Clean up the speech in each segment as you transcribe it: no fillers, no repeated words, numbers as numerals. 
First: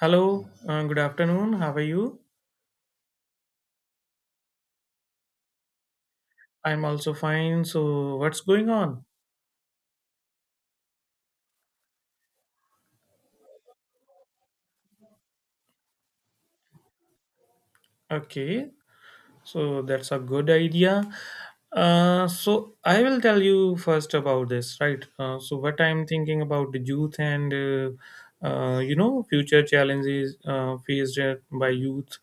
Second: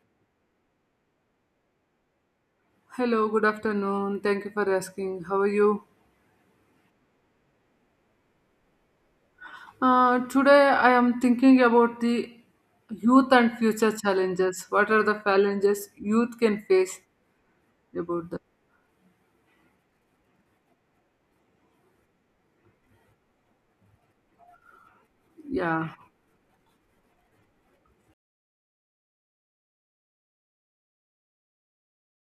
Hello, good afternoon. How are you? Hello, good afternoon. Thank you for asking. How are you? I'm also fine. So, what's going on? Today I am thinking about the youth and future challenges. What are the challenges youth can face about that? Okay. So that's a good idea. So I will tell you first about this, right? So what Yeah, I'm thinking about the youth and future challenges by youth.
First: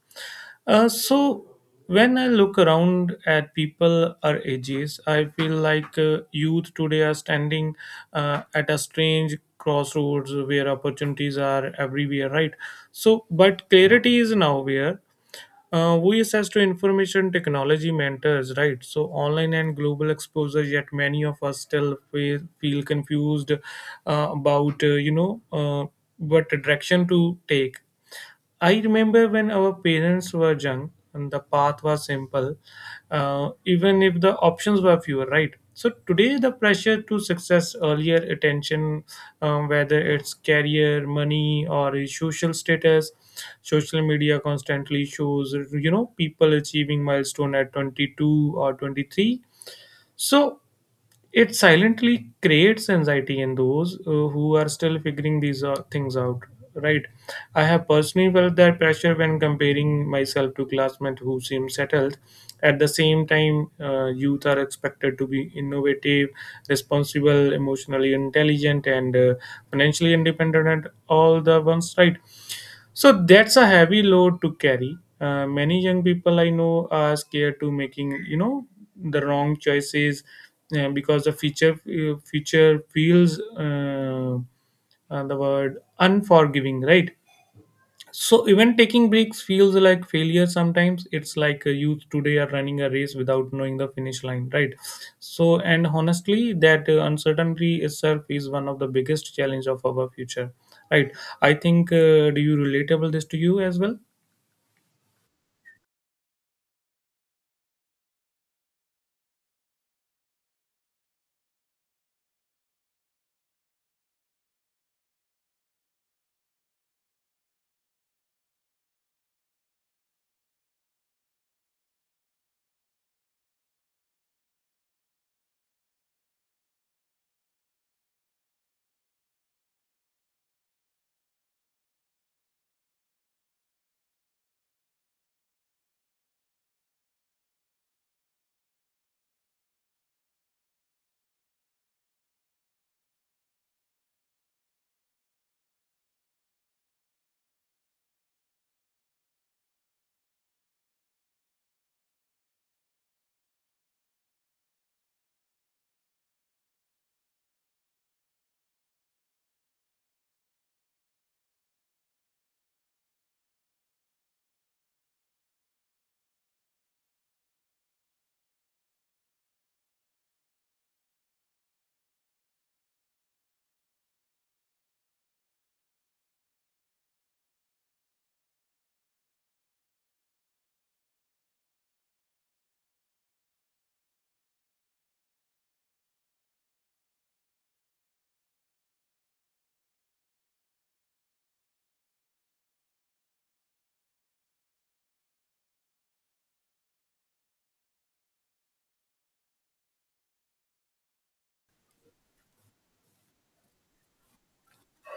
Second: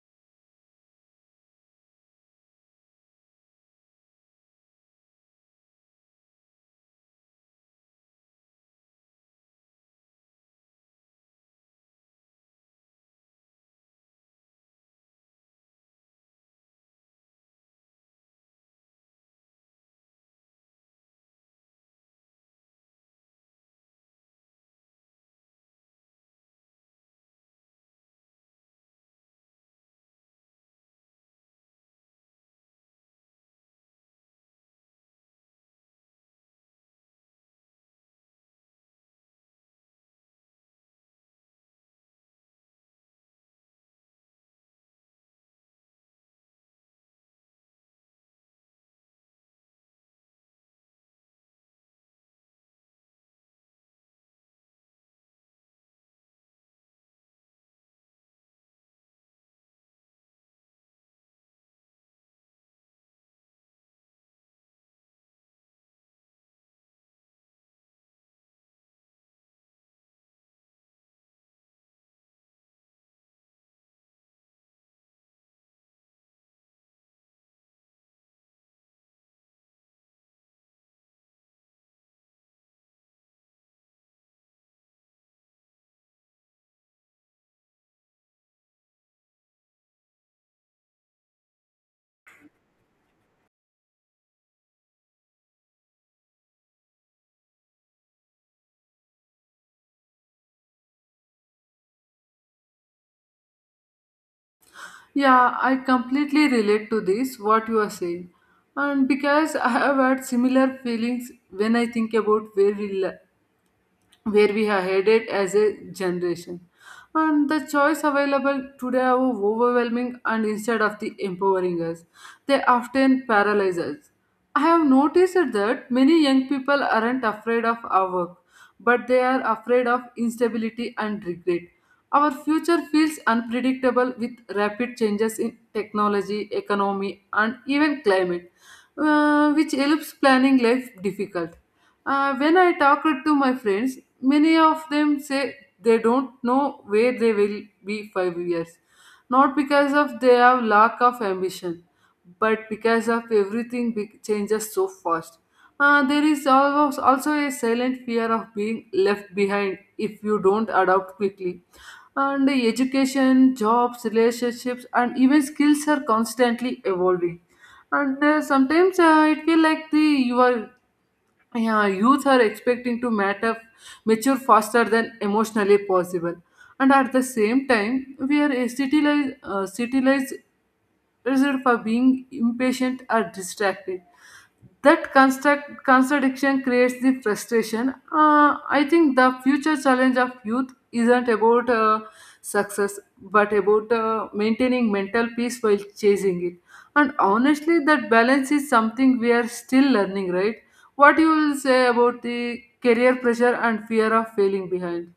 So when I look around at people our ages, I feel like youth today are standing at a strange crossroads where opportunities are everywhere, right? So, but clarity is nowhere, we access to information technology mentors, right? So online and global exposure. Yet many of us still feel confused about, what direction to take. I remember when our parents were young and the path was simple, even if the options were fewer, right? So today, the pressure to success, earlier attention, whether it's career, money, or social status, social media constantly shows, you know, people achieving milestone at 22 or 23. So it silently creates anxiety in those who are still figuring these things out, right? I have personally felt that pressure when comparing myself to classmates who seem settled. At the same time, youth are expected to be innovative, responsible, emotionally intelligent, and financially independent, and all the ones, right? So that's a heavy load to carry. Many young people I know are scared to making, you know, the wrong choices because the future feels the word unforgiving, right? So even taking breaks feels like failure sometimes. It's like a youth today are running a race without knowing the finish line, right? So and honestly, that uncertainty itself is one of the biggest challenge of our future, right? I think, do you relatable this to you as well? yeah, I completely relate to this what you are saying, and because I have had similar feelings when I think about where we are headed as a generation. And the choice available today are overwhelming and instead of the empowering us, they often paralyze us. I have noticed that many young people aren't afraid of our work, but they are afraid of instability and regret. Our future feels unpredictable with rapid changes in technology, economy, and even climate, which helps planning life difficult. When I talked to my friends, many of them say they don't know where they will be 5 years, not because of their lack of ambition, but because of changes so fast. There is always also a silent fear of being left behind if you don't adapt quickly. And the education, jobs, relationships, and even skills are constantly evolving. And sometimes it feel like the youth are expecting to matter mature faster than emotionally possible, and at the same time we are citilized for being impatient or distracted. That construct contradiction creates the frustration. I think the future challenge of youth isn't about success, but about maintaining mental peace while chasing it. And honestly, that balance is something we are still learning, right? What you will say about the career pressure and fear of failing behind?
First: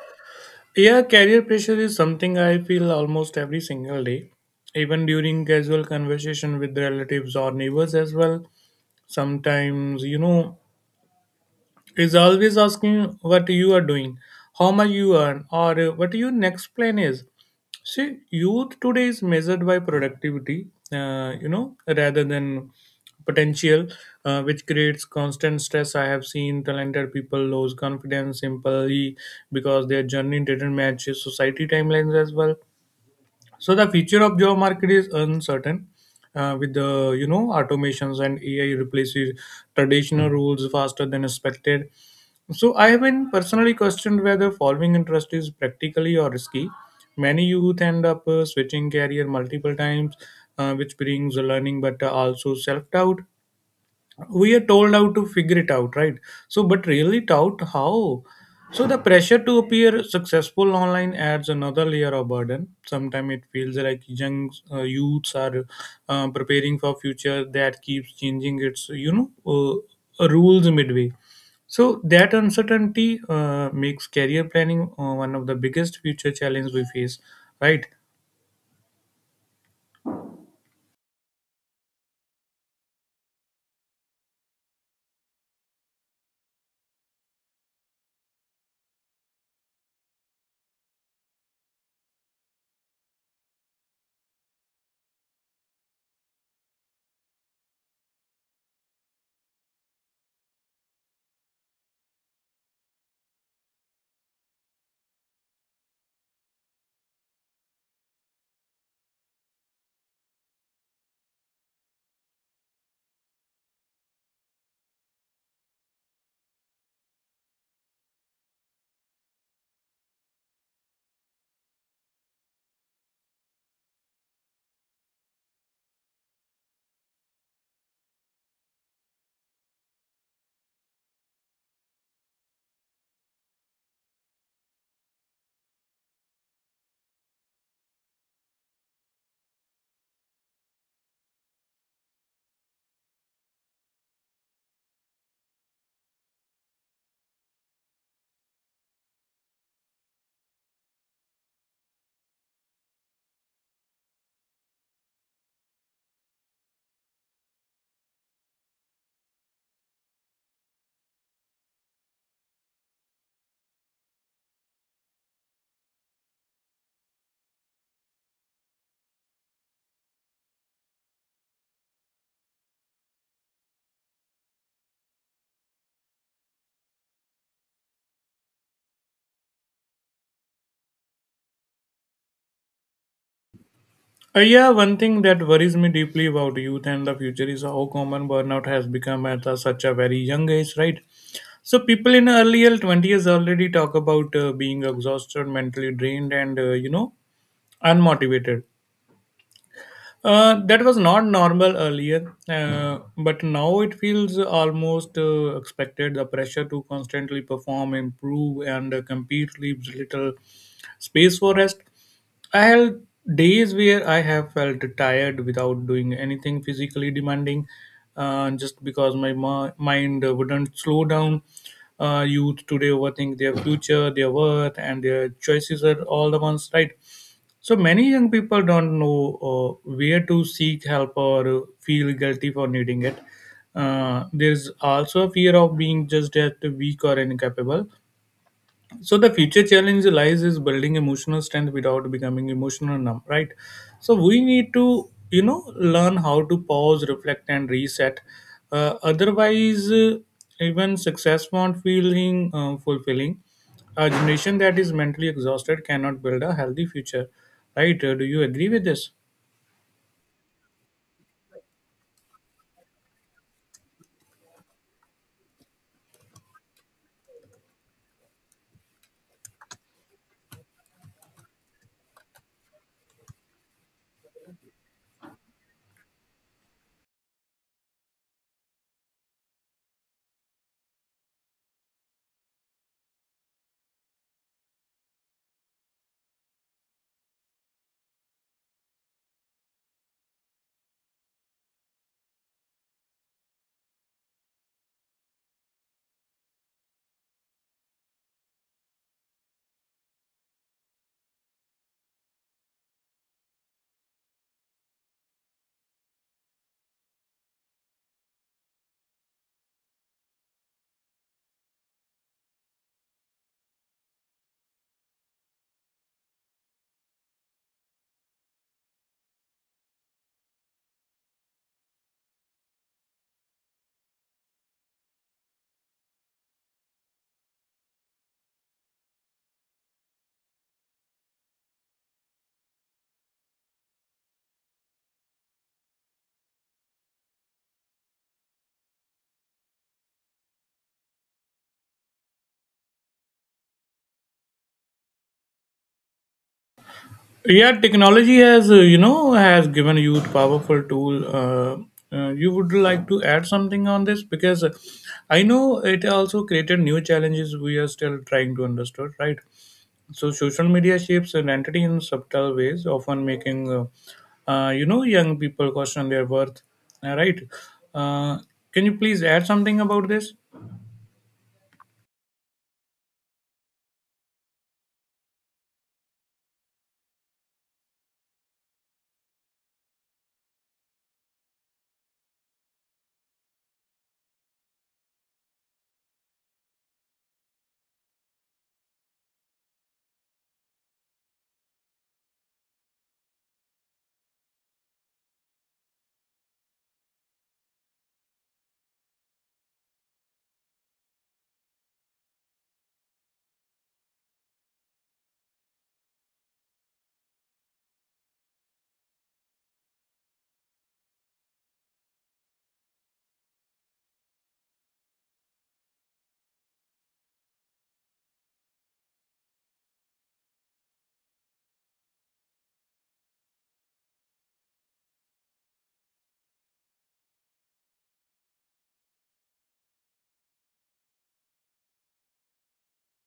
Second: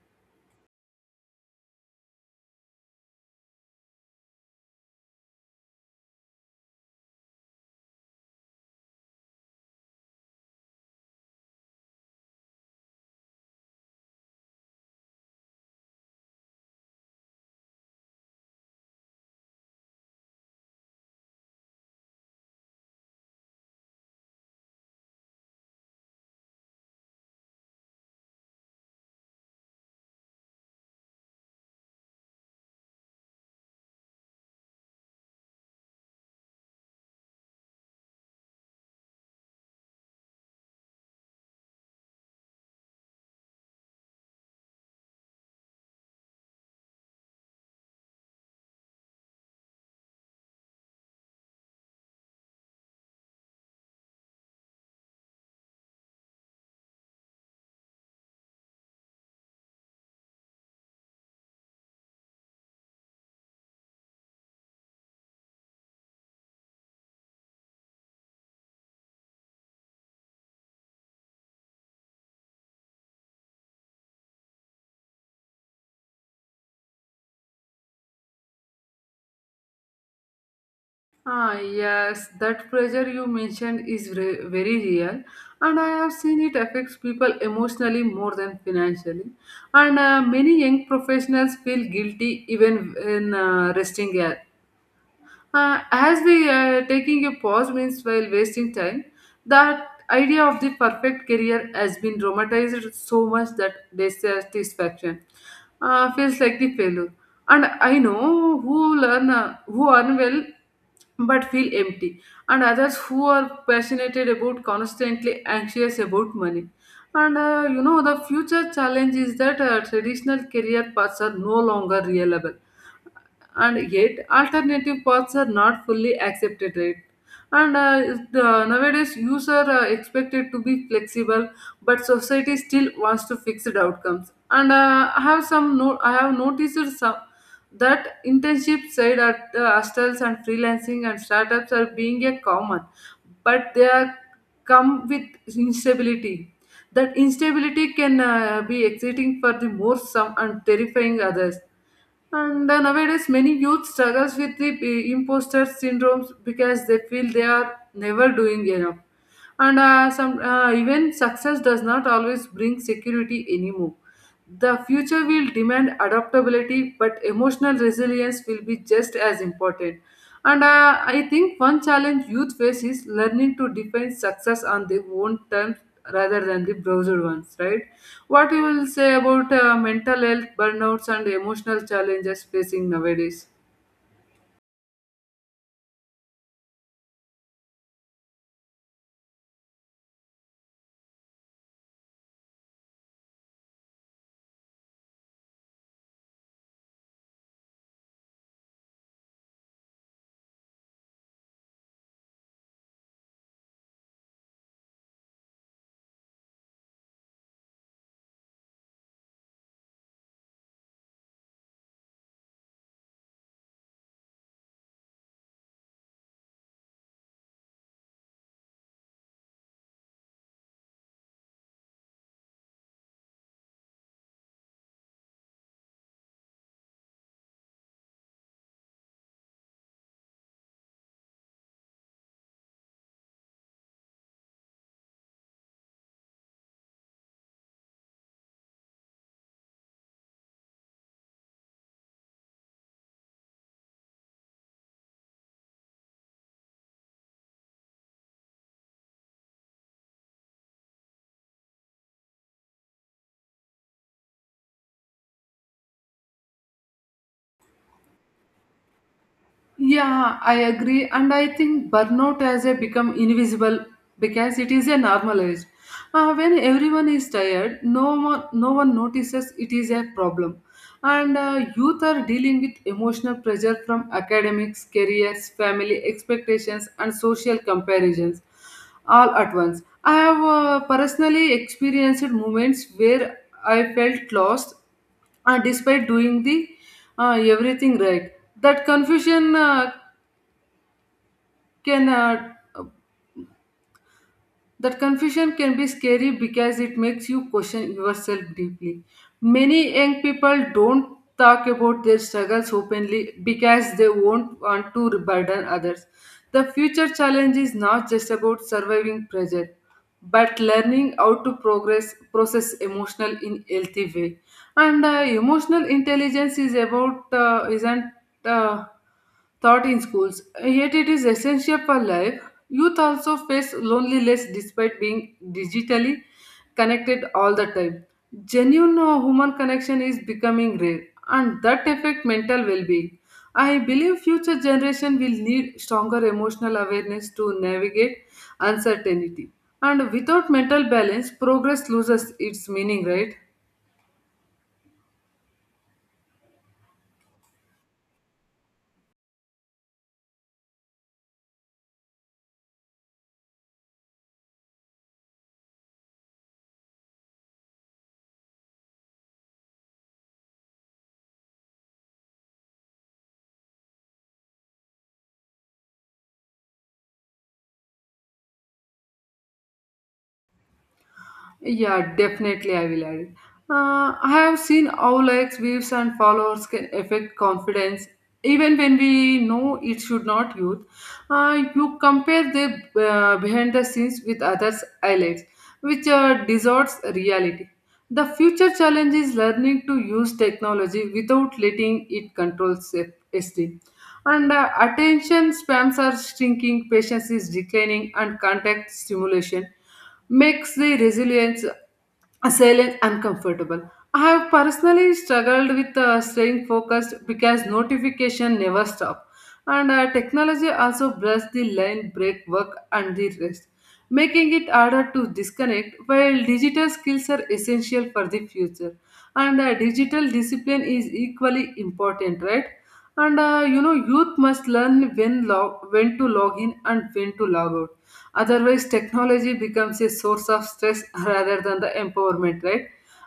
Yeah, career pressure is something I feel almost every single day, even during casual conversation with relatives or neighbors as well. Sometimes, you know, is always asking what you are doing, how much you earn, or what your next plan is. See, youth today is measured by productivity, you know, rather than potential, which creates constant stress. I have seen talented people lose confidence simply because their journey didn't match society timelines as well. So the future of job market is uncertain. With the, you know, automations and AI replaces traditional rules faster than expected. So I have been personally questioned whether following interest is practically or risky. Many youth end up switching career multiple times, which brings learning but also self doubt. We are told how to figure it out, right? So but really taught how. So the pressure to appear successful online adds another layer of burden. Sometimes it feels like young youths are preparing for future that keeps changing its, you know, rules midway. So that uncertainty makes career planning one of the biggest future challenges we face, right. Ah, yes, that pressure you mentioned is very real, and I have seen it affects people emotionally more than financially. And many young professionals feel guilty even when resting, as we taking a pause means while wasting time. That idea of the perfect career has been dramatized so much that dissatisfaction feels like the failure. And I know who learn who earn well but feel empty, and others who are passionate about constantly anxious about money. And the future challenge is that traditional career paths are no longer reliable, and yet alternative paths are not fully accepted, right? And nowadays youths are expected to be flexible, but society still wants to fixed outcomes. And I have some no- I have noticed some that internship side at hostels and freelancing and startups are being a common, but they are come with instability. That instability can be exciting for the more some and terrifying others. And nowadays, many youth struggles with the imposter syndromes because they feel they are never doing enough. And some even success does not always bring security anymore. The future will demand adaptability, but emotional resilience will be just as important. And I think one challenge youth face is learning to define success on their own terms rather than the browser ones, right? What you will say about mental health, burnouts, and emotional challenges facing nowadays? Yeah, one thing that worries me deeply about youth and the future is how common burnout has become at a, such a very young age, right? So people in earlier twenties already talk about being exhausted, mentally drained, and, you know, unmotivated. That was not normal earlier, but now it feels almost expected. The pressure to constantly perform, improve, and compete leaves little space for rest. I had days where I have felt tired without doing anything physically demanding, just because mind wouldn't slow down. Youth today overthink their future, their worth, and their choices are all the ones, right? So many young people don't know where to seek help or feel guilty for needing it. There's also a fear of being just that weak or incapable. So the future challenge lies is building emotional strength without becoming emotional numb, right? So we need to, you know, learn how to pause, reflect and reset. Otherwise, even success won't feeling fulfilling. A generation that is mentally exhausted cannot build a healthy future, right? Do you agree with this? Yeah, I agree. And I think burnout has a become invisible because it is a normalized. When everyone is tired, no one notices it is a problem. And youth are dealing with emotional pressure from academics, careers, family expectations, and social comparisons all at once. I have personally experienced moments where I felt lost, despite doing the everything right. that confusion uh, can uh, That confusion can be scary because it makes you question yourself deeply. Many young people don't talk about their struggles openly because they won't want to burden others. The future challenge is not just about surviving present, but learning how to progress process emotional in healthy way. And emotional intelligence is about isn't uh, taught in schools, yet it is essential for life. Youth also face loneliness despite being digitally connected all the time. Genuine human connection is becoming rare, and that affects mental well-being. I believe future generation will need stronger emotional awareness to navigate uncertainty. And without mental balance, progress loses its meaning, right? Yeah, technology has, uh, has given youth powerful tool. You would like to add something on this, because I know it also created new challenges we are still trying to understand, right? So social media shapes identity in subtle ways, often making, uh, young people question their worth, right? Uh, can you please add something about this? Yeah, definitely I will add it. I have seen how likes, views, and followers can affect confidence, even when we know it should not youth. You compare the behind the scenes with others' highlights, which distorts reality. The future challenge is learning to use technology without letting it control self-esteem. And attention spans are shrinking, patience is declining, and contact stimulation makes the resilience silent uncomfortable. I have personally struggled with staying focused because notification never stop, and technology also blurs the line break work and the rest, making it harder to disconnect. While digital skills are essential for the future, and digital discipline is equally important, right? And youth must learn when to log in and when to log out. Otherwise, technology becomes a source of stress rather than the empowerment, right?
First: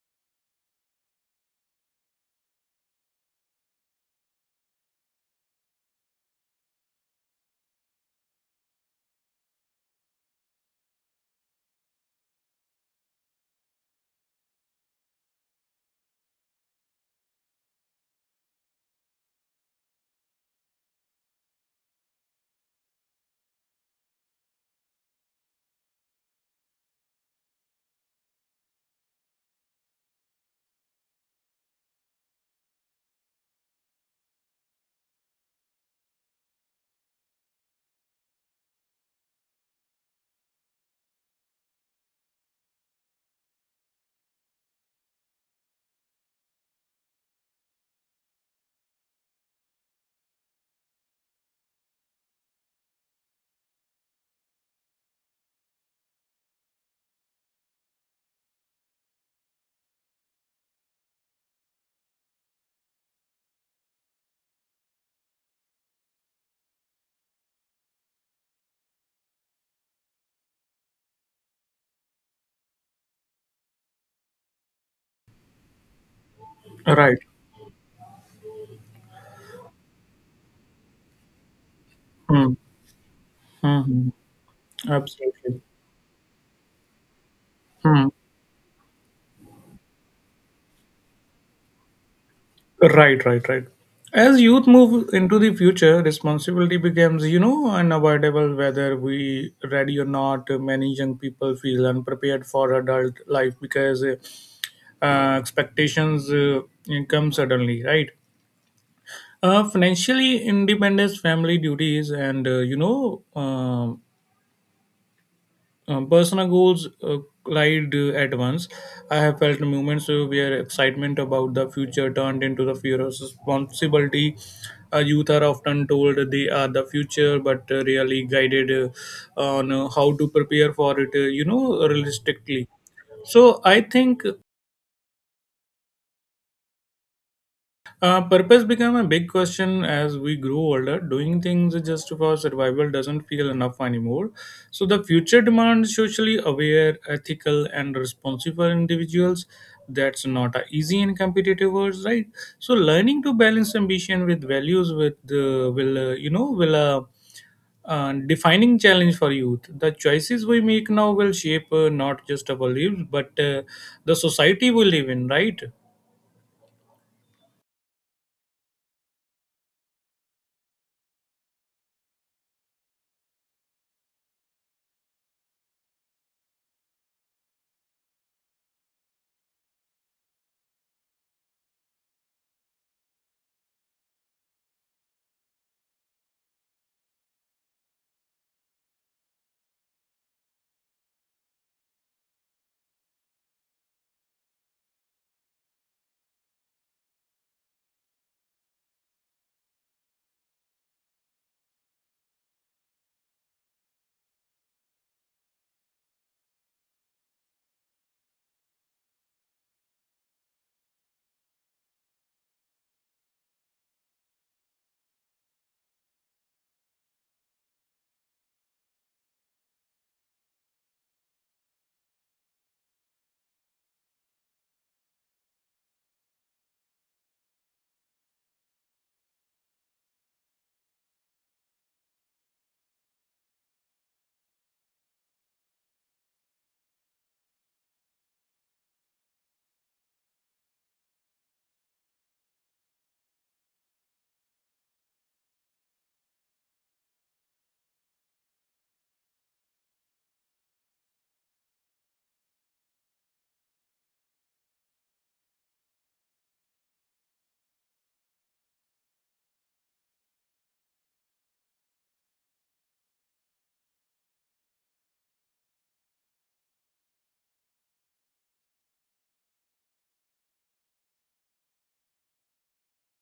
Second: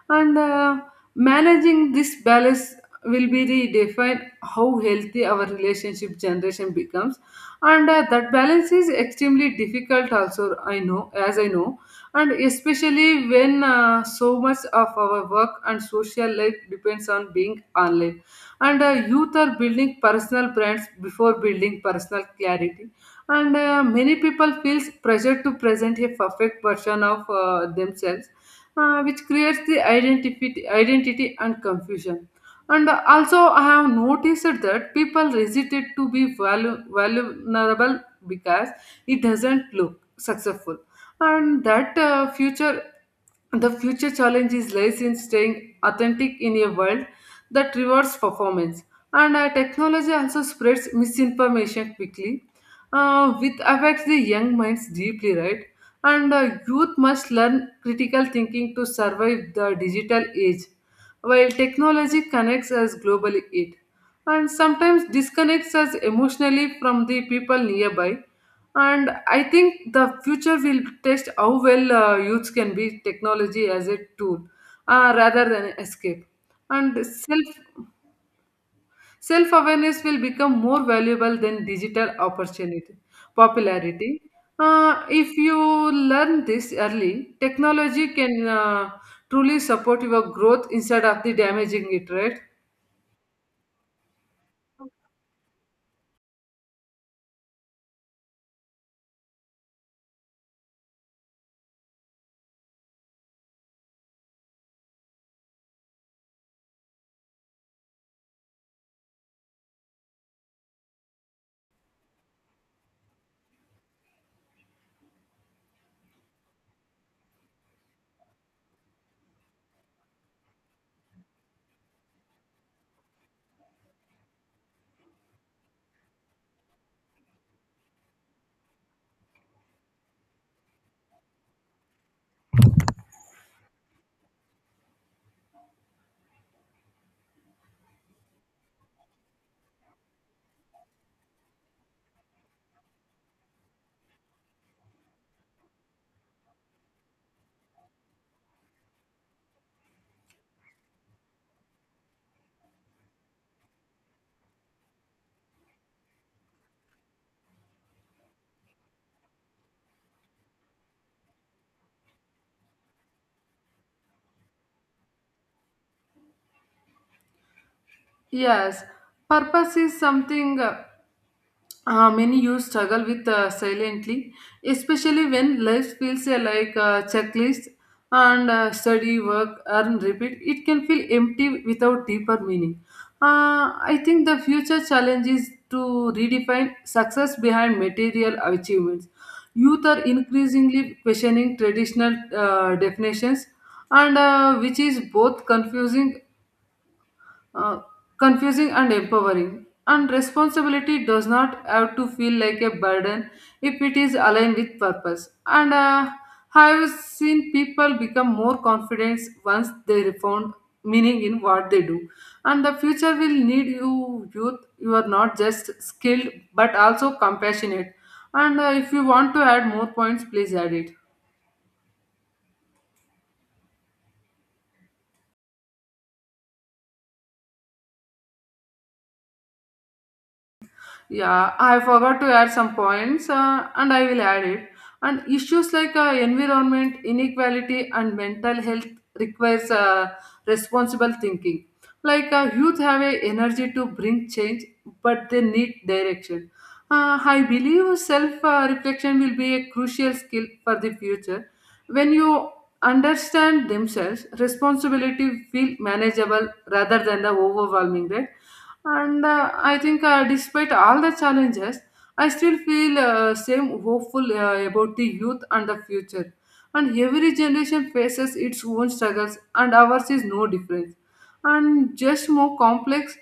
And Managing this balance will be the define how healthy our relationship generation becomes. And that balance is extremely difficult also, I know as I know, and especially when so much of our work and social life depends on being online. And youth are building personal brands before building personal clarity. And many people feels pressure to present a perfect version of themselves, which creates the identity and confusion. And also, I have noticed that people hesitate to be vulnerable because it doesn't look successful. And that uh, future the future challenge is lies in staying authentic in a world that rewards performance. And technology also spreads misinformation quickly, which affects the young minds deeply, right? And youth must learn critical thinking to survive the digital age, while technology connects us globally. It and sometimes disconnects us emotionally from the people nearby. And I think the future will test how well youth can be technology as a tool rather than escape. And Right. self Self awareness will become more valuable than digital Hmm. opportunity, Hmm. Hmm. popularity. If you Absolutely. learn this early, Hmm. technology can truly support your growth instead of the damaging it, right? Right, right, right. As youth move into the future, responsibility becomes, you know, unavoidable whether we ready or not. Many young people feel unprepared for adult life because expectations come suddenly, right? Financially independence, family duties, and, you know, personal goals collide at once. I have felt moments where excitement about the future turned into the fear of responsibility. Youth are often told they are the future, but really guided on how to prepare for it, you know, realistically. So I think. Purpose became a big question as we grew older. Doing things just for survival doesn't feel enough anymore. So the future demands socially aware, ethical, and responsible individuals. That's not a easy in competitive world, right? So learning to balance ambition with values with will you know will. Defining challenge for youth. The choices we make now will shape, not just our lives, but the society we live in, right? Yes, purpose is something. Many youth struggle with silently, especially when life feels like a checklist, and study, work, earn, repeat. It can feel empty without deeper meaning. I think the future challenge is to redefine success behind material achievements. Youth are increasingly questioning traditional definitions, and which is both uh, confusing and empowering. And responsibility does not have to feel like a burden if it is aligned with purpose. And I have seen people become more confident once they found meaning in what they do. And the future will need you, youth. You are not just skilled but also compassionate. And if you want to add more points, please add it. Yeah, I forgot to add some points and I will add it. And issues like environment, inequality, and mental health requires responsible thinking. Like youth have a energy to bring change, but they need direction. I believe self reflection will be a crucial skill for the future. When you understand themselves, responsibility feel manageable rather than the overwhelming, right? And I think despite all the challenges, I still feel same hopeful about the youth and the future. And every generation faces its own struggles and ours is no different, and just more complex.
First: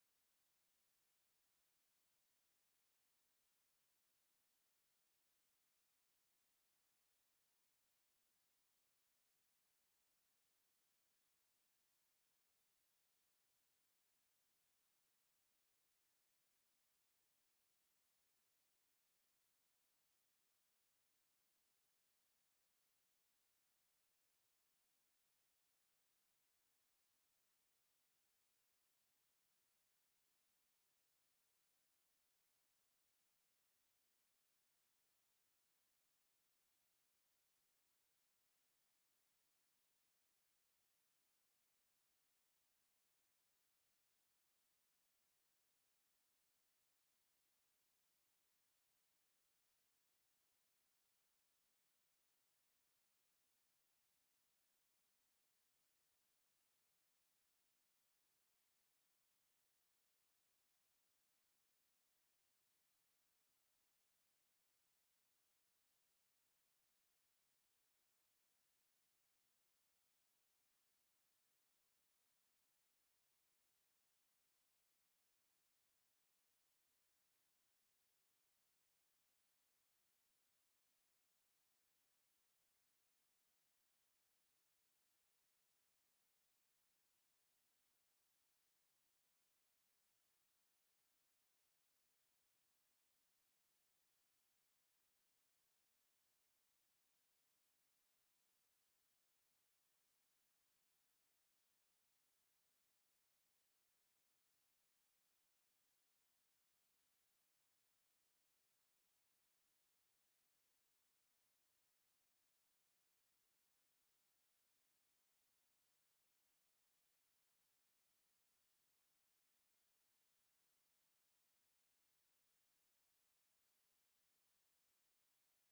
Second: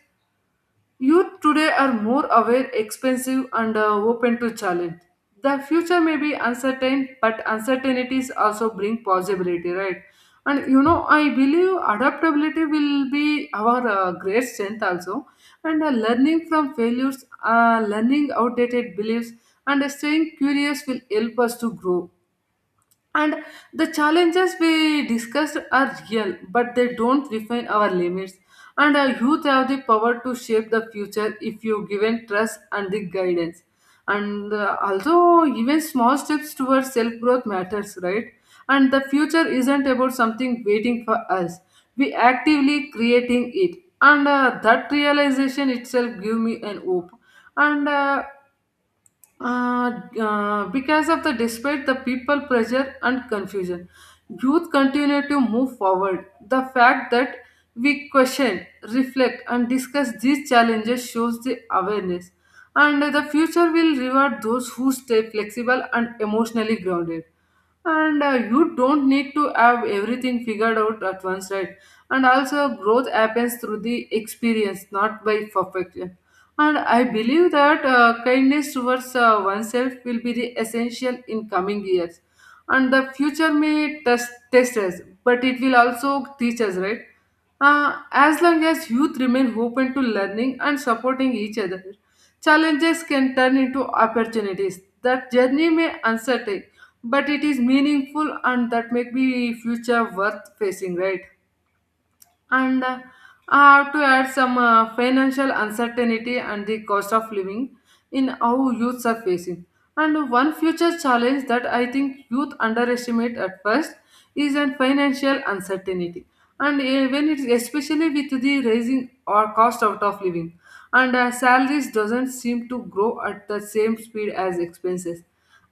Youth today are more aware, expensive, and open to challenge. The future may be uncertain, but uncertainties also bring possibility, right? And you know, I believe adaptability will be our great strength also. And learning from failures, learning outdated beliefs, and staying curious will help us to grow. And the challenges we discussed are real, but they don't define our limits. And our youth have the power to shape the future if you given trust and the guidance. And also, even small steps towards self growth matters, right? And the future isn't about something waiting for us. We actively creating it, and that realization itself give me an hope. And uh, because of the despite the people pressure and confusion, youth continue to move forward. The fact that we question, reflect, and discuss these challenges shows the awareness. And the future will reward those who stay flexible and emotionally grounded, and you don't need to have everything figured out at once, right? And also growth happens through the experience, not by perfection. And I believe that kindness towards oneself will be the essential in coming years. And the future may test us, but it will also teach us, right? As long as youth remain open to learning and supporting each other, challenges can turn into opportunities. That journey may uncertain, but it is meaningful, and that make the future worth facing, right? and I have to add some financial uncertainty and the cost of living in how youths are facing. And one future challenge that I think youth underestimate at first is a financial uncertainty. And when it's especially with the rising or cost out of living, and salaries doesn't seem to grow at the same speed as expenses,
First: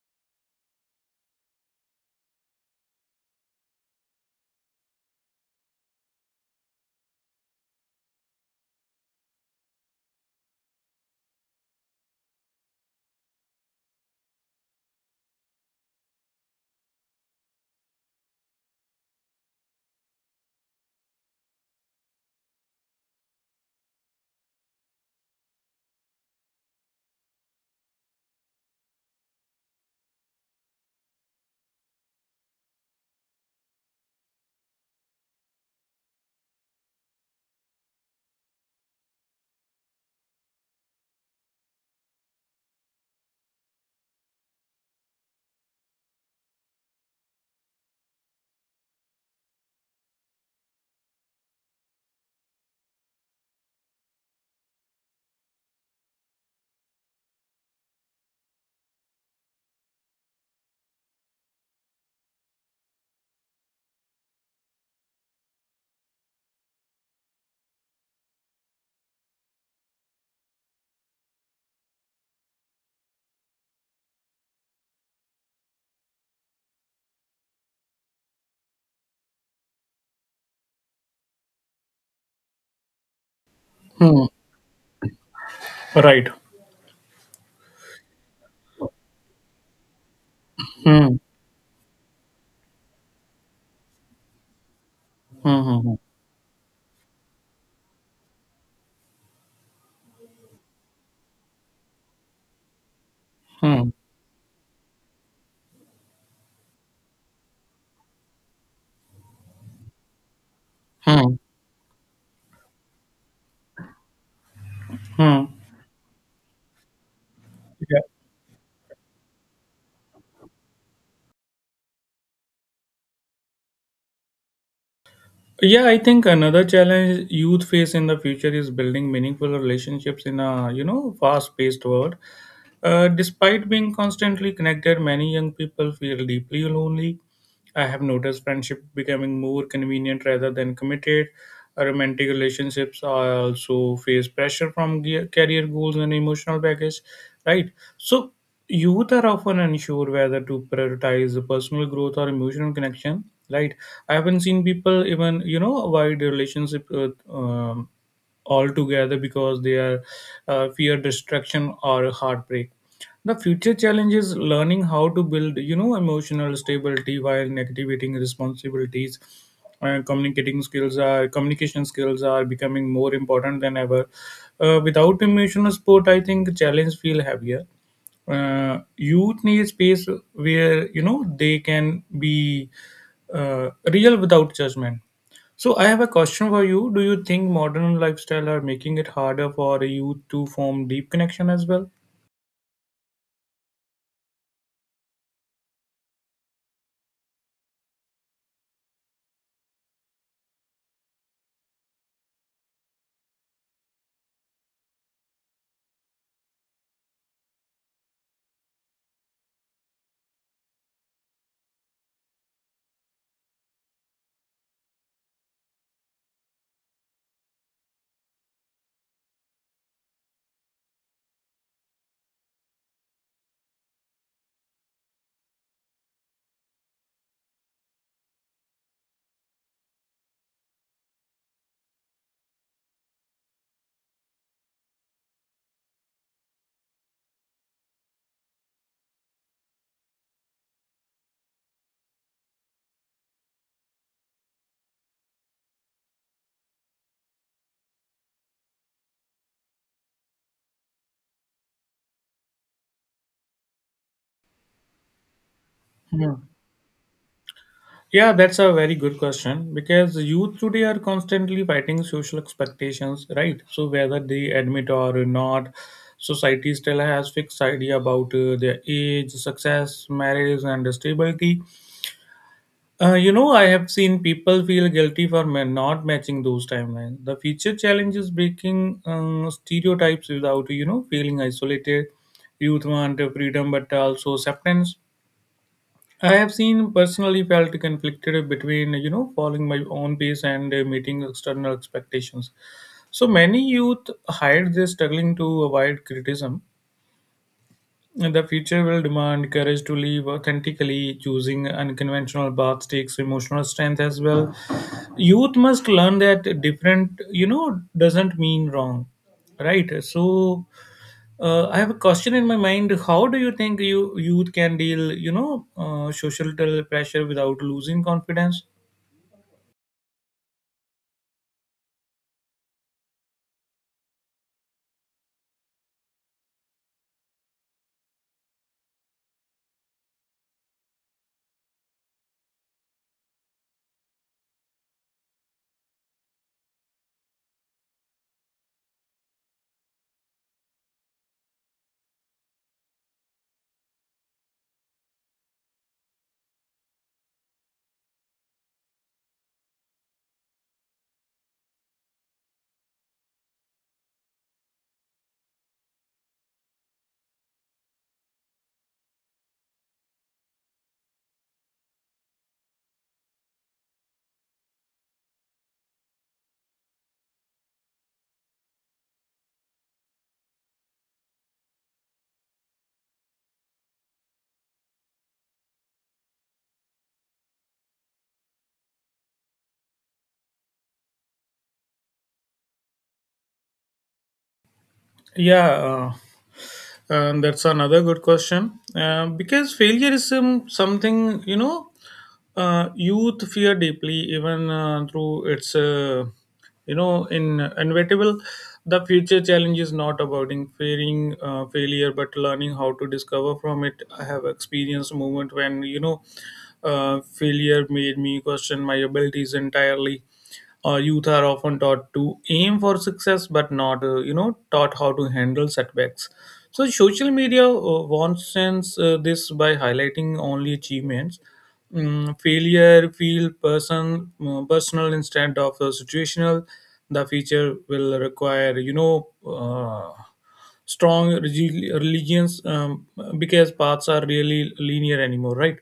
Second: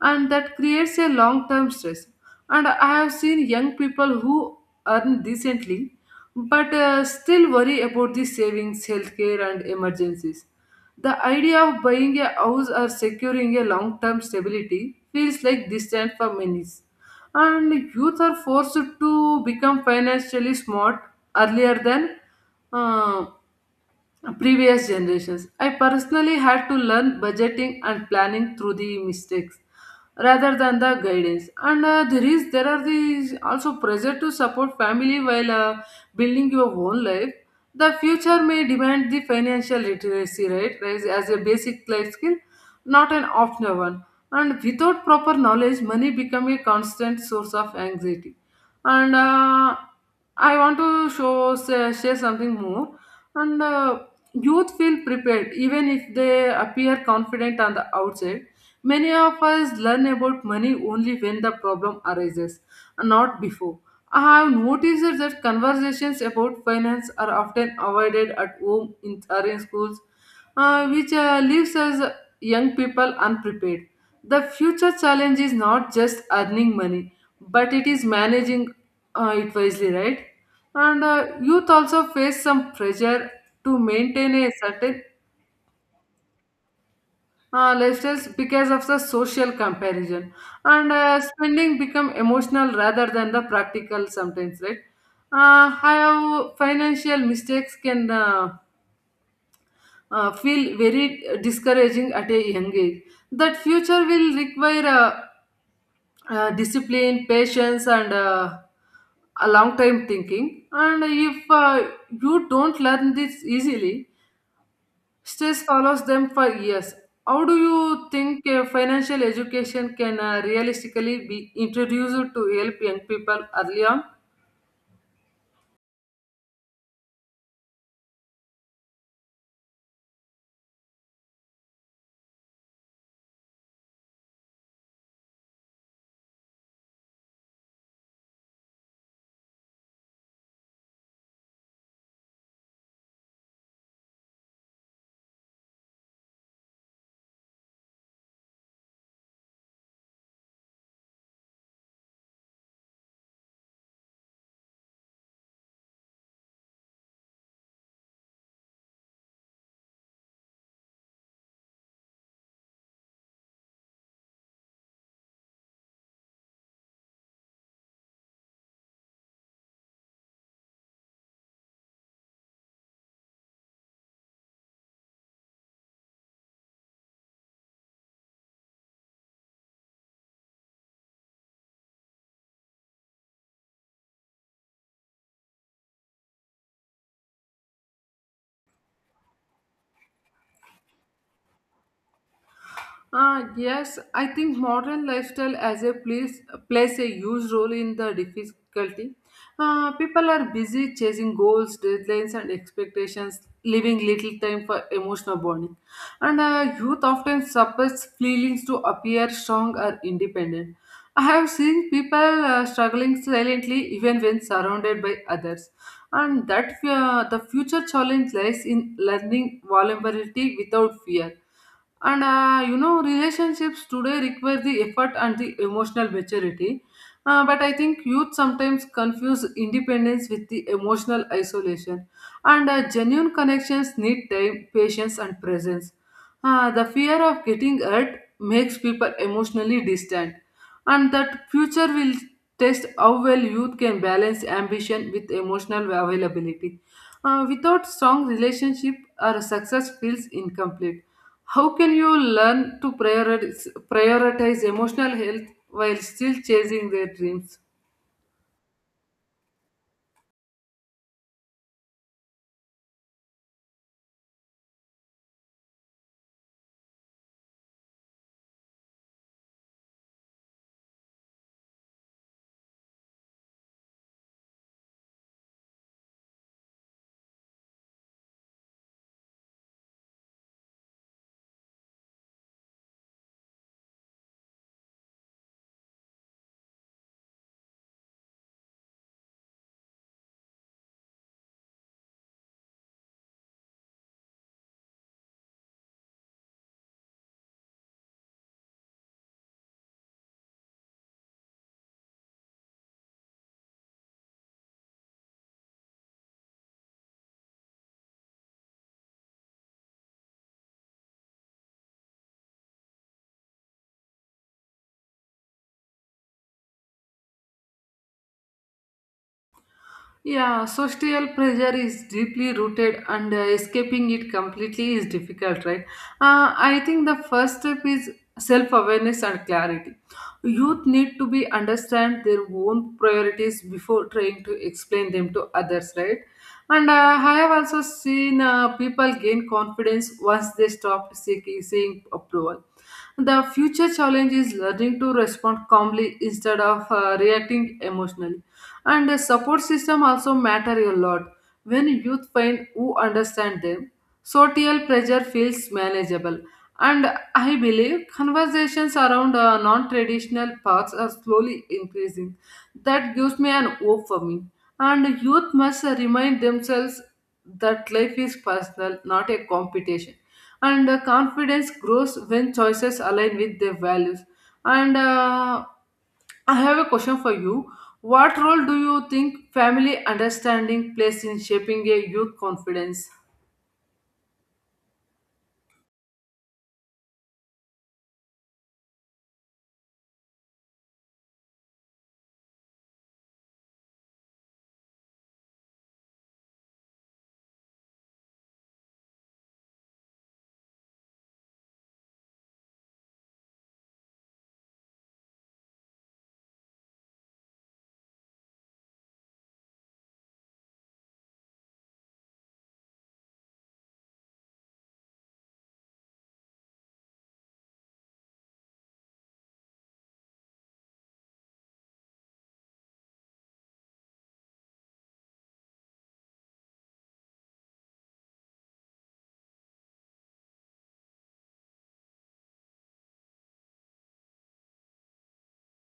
and that creates a long-term stress. And I have seen young people who earn decently, but still worry about the savings, healthcare, and emergencies. The idea of buying a house or securing a long term stability feels like distant for many. And youth are forced to become financially smart earlier than uh, previous generations. I personally had to learn budgeting and planning through the mistakes rather than the guidance. And there are these also pressure to support family while building your own life. The future may demand the financial literacy, right, rise as a basic life skill, not an optional one. And without proper knowledge, money become a constant source of anxiety. And I want to share something more. And Youth feel prepared even if they appear confident on the outside. Many of us learn about money only when the problem arises, not before. I have noticed that conversations about finance are often avoided at home in, or in schools, which leaves us young people unprepared. The future challenge is not just earning money, but it is managing it wisely, right? And youth also face some pressure to Hmm. maintain a certain Right. Less stress because of the social comparison, and Hmm. Spending become emotional rather than the practical sometimes, right? Hmm, hmm, How financial mistakes can feel very discouraging at a young age. That hmm, future will require discipline patience and a long time thinking, and hmm, hmm. if you don't learn this easily, Hmm. stress follows them for years. How do Yeah. you think financial education can realistically be introduced to help young people early on? Yeah, I think another challenge youth face in the future is building meaningful relationships in a, you know, fast-paced world. Despite being constantly connected, many young people feel deeply lonely. I have noticed friendship becoming more convenient rather than committed. Romantic relationships are also face pressure from career goals and emotional baggage, right? So youth are often unsure whether to prioritize personal growth or emotional connection, right? I haven't seen people even, you know, avoid relationship, um, altogether, because they are fear destruction or heartbreak. The future challenge is learning how to build, you know, emotional stability while negating responsibilities, and communicating skills are communication skills are becoming more important than ever. Uh, without emotional support I think challenge feel heavier. Uh, youth need space where, you know, they can be real without judgment. So I have a question for you: do you think modern lifestyle are making it harder for youth to form deep connection as well? Yes, I think modern lifestyle as a place plays a huge role in the difficulty. People are busy chasing goals, deadlines, and expectations, leaving little time for emotional bonding. And youth often suppress feelings to appear strong or independent. I have seen people struggling silently even when surrounded by others, and that the future challenge lies in learning vulnerability without fear. And you know, relationships today require the effort and the emotional maturity. But I think youth sometimes confuse independence with the emotional isolation. And genuine connections need time, patience, and presence. The fear of getting hurt makes people emotionally distant, and that future will test how well youth can balance ambition with emotional availability. Without strong relationship, our success feels incomplete. How can you learn to prioritize emotional health while Yeah. still chasing their dreams? Yeah, that's a very good question, because youth today are constantly fighting social expectations, right? So whether they admit or not, society still has fixed idea about their age, success, marriage, and stability. You know, I have seen people feel guilty for not matching those timelines. The future challenge is breaking stereotypes without, you know, feeling isolated. Youth want freedom, but also acceptance. I have seen personally felt conflicted between, you know, following my own pace and meeting external expectations. So many youth hide their struggling to avoid criticism. The future will demand courage to live authentically. Choosing unconventional paths takes emotional strength as well. Youth must learn that different, you know, doesn't mean wrong, right? So I have a question in my mind: how do you think you youth can deal, you know, social pressure without losing confidence? Yeah, social pressure is deeply rooted, and escaping it completely is difficult, right? I think the first step is self awareness and clarity. Youth need to be understand their own priorities before trying to explain them to others, right? And I have also seen people gain confidence once they stopped seeing approval. The future challenge is learning to respond calmly instead of reacting emotionally, and the support system also matter a lot. When youth find who understand them, social pressure feels manageable, and I believe conversations around non-traditional paths are slowly increasing. That gives me an hope for me, and youth must remind themselves that life is personal, not a competition, and confidence grows when choices align with their values. And I have a question for you. What role do you think family understanding plays in shaping a youth confidence? yeah uh, that's another good question. Because failure is something, you know, youth fear deeply, even through its, uh, in inevitable. The future challenge is not about in fearing failure, but learning how to discover from it. I have experienced moment when, you know, failure made me question my abilities entirely. Youth are often taught to aim for success, but not, you know, taught how to handle setbacks. So social media wants sense this by highlighting only achievements. Mm, failure feel personal instead of situational. The feature will require, you know. Strong religions because paths are really linear anymore, right?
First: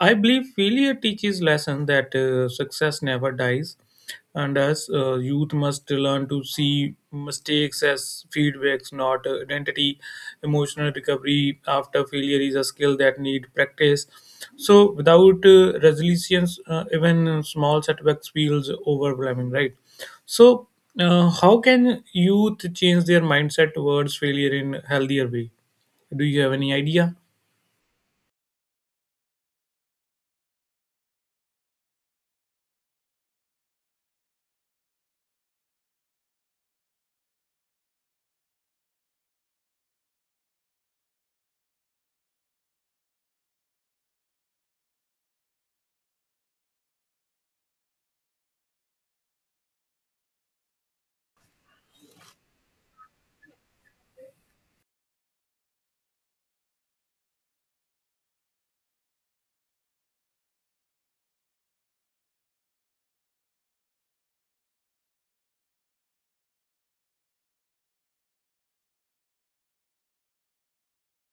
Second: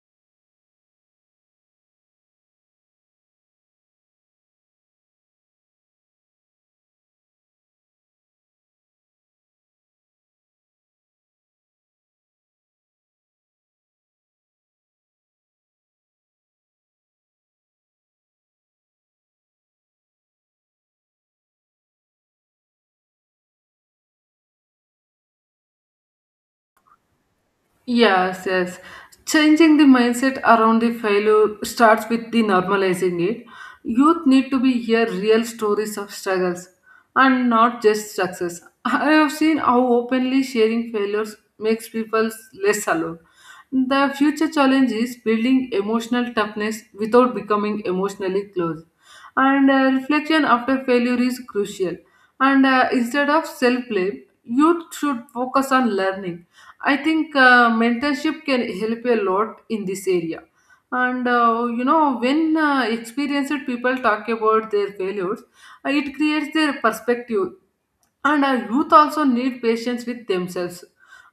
I believe failure teaches lesson that success never dies, and as youth must learn to see mistakes as feedbacks, not identity. Emotional recovery after failure is a skill that need practice. So without resilience even small setbacks feels overwhelming, right? So, how can youth change their mindset towards failure in healthier way? Do you have any idea? Yes, yes. Changing the mindset around the failure starts with the normalizing it. Youth need to be hear real stories of struggles and not just success. I have seen how openly sharing failures makes people less alone. The future challenge is building emotional toughness without becoming emotionally closed. And reflection after failure is crucial. And instead of self blame, youth should focus on learning. I think mentorship can help a lot in this area. And you know, when experienced people talk about their failures, it creates their perspective, and our youth also need patience with themselves.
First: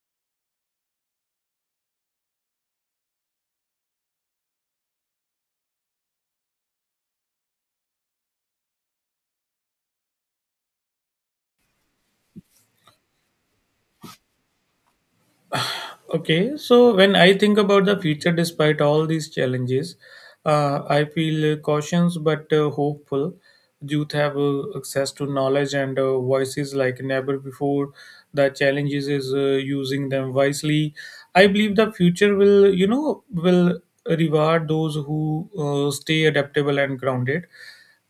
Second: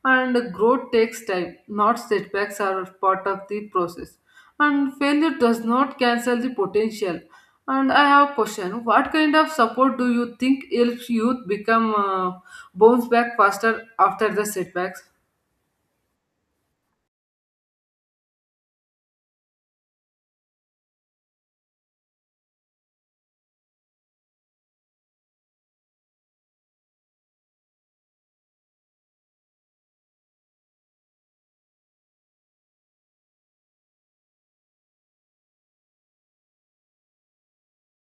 And growth takes time, not setbacks are part of the process. And failure does not cancel the potential. And I have a question. What kind of support do you think helps youth become bounce back faster after the setbacks? Okay, so when I think about the future, despite all these challenges, I feel cautious but hopeful. Youth have access to knowledge and voices like never before. The challenges is using them wisely. I believe the future will reward those who stay adaptable and grounded.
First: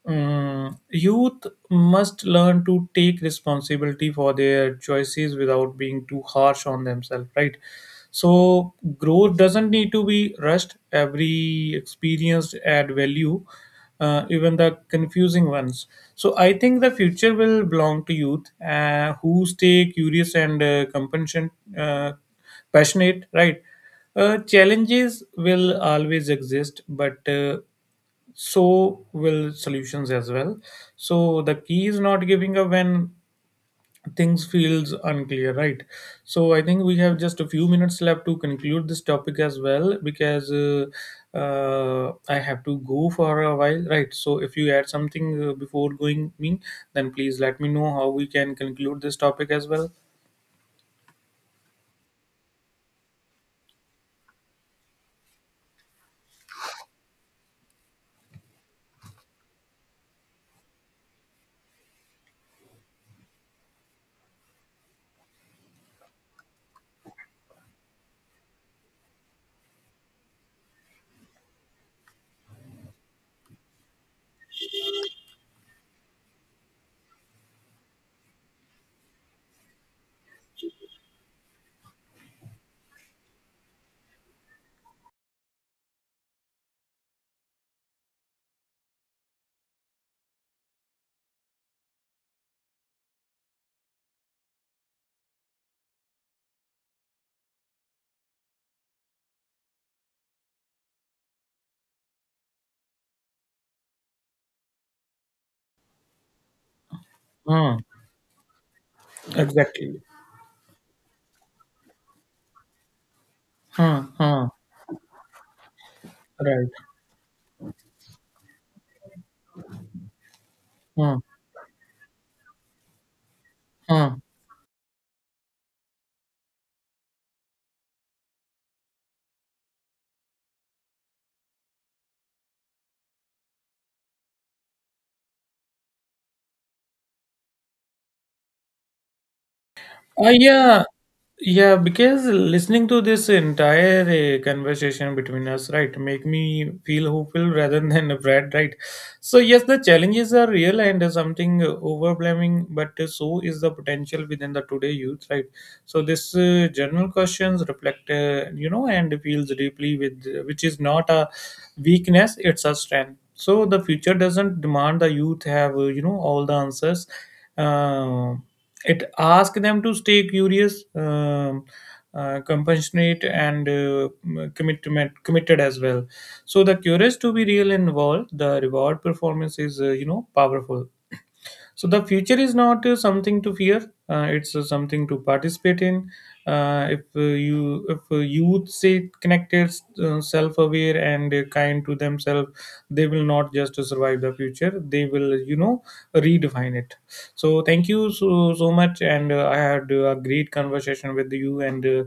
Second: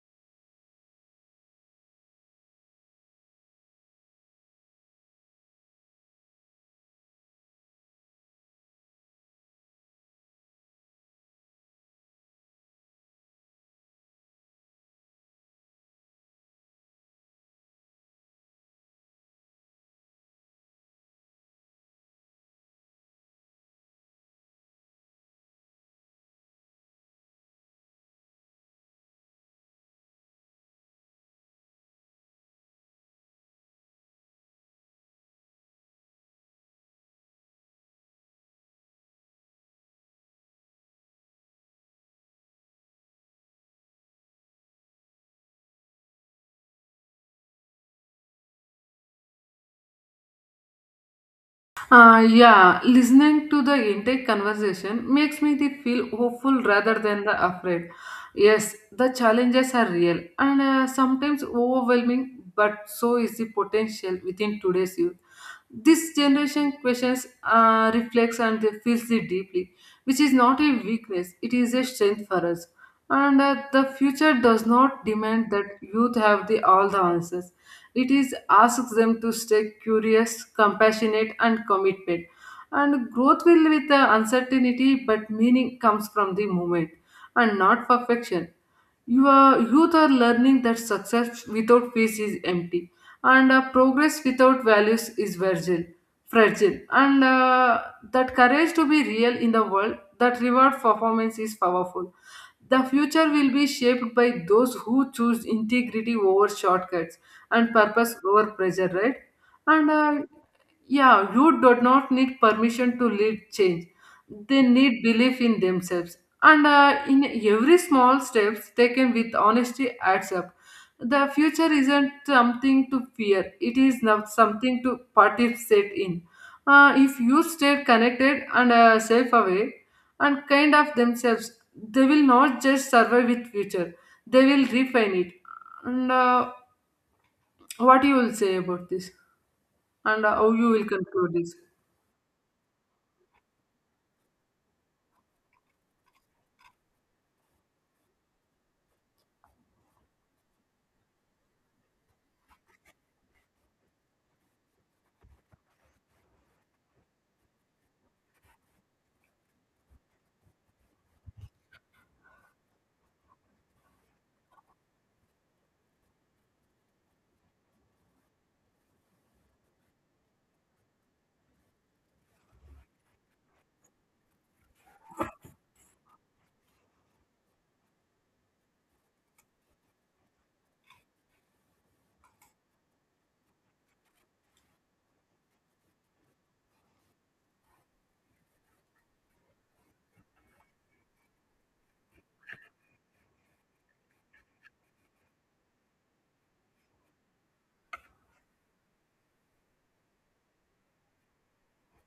Mm, youth must learn to take responsibility for their choices without being too harsh on themselves, right? So, growth doesn't need to be rushed. Every experience add value, even the confusing ones. So, I think the future will belong to youth who stay curious and, uh, passionate, right? Challenges will always exist, but so will solutions as well. So the key is not giving up when things feels unclear, right? So I think we have just a few minutes left to conclude this topic as well, because I have to go for a while, right? So if you add something before going me, then please let me know how we can conclude this topic as well. Yeah, listening to the intake conversation makes me the feel hopeful rather than the afraid. Yes, the challenges are real and sometimes overwhelming, but so is the potential within today's youth. This generation questions, reflects, and they feels it deeply, which is not a weakness, it is a strength for us. And the future does not demand that youth have the, all the answers. It is asks them to stay curious, compassionate, and committed. And growth will with the uncertainty, but meaning comes from the moment and not perfection. You Youth are learning that success without peace is empty, and progress without values is fragile, and that courage to be real in the world that reward performance is powerful. The future will be shaped by those who choose integrity over shortcuts and Hmm. purpose over pressure, right? and Exactly. Yeah, you do not need permission to lead change. Hmm, hmm. They need belief in themselves, and Right. In every small steps taken with honesty adds up. Hmm, The future isn't something to fear, it is hmm. not something to participate in. If you stay connected and safe away and kind of themselves, they will not just survive with future, they will refine it. And what you will say about this, and Uh, how you yeah will conclude this. Yeah, because listening to this entire conversation between us, right, make me feel hopeful rather than afraid, right? So yes, the challenges are real and something overwhelming, but so is the potential within the today youth, right? So this general questions reflect, you know, and feels deeply with, which is not a weakness; it's a strength. So the future doesn't demand the youth have, you know, all the answers. Um, it asks them to stay curious, compassionate and, commitment committed as well. So the courage to be real involved the reward performance is, uh, powerful. So the future is not something to fear. It's something to participate in. If youth say connected, self-aware, and kind to themselves, they will not just survive the future. They will, you know, redefine it. So thank you so so much, and I had a great conversation with you, and uh,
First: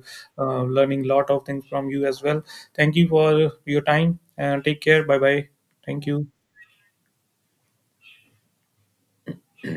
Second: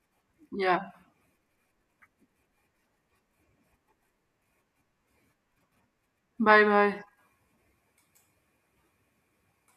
uh, Yeah. learning lot of things from you as well. Thank you for your time. And take care. Bye bye. Thank you. Bye bye.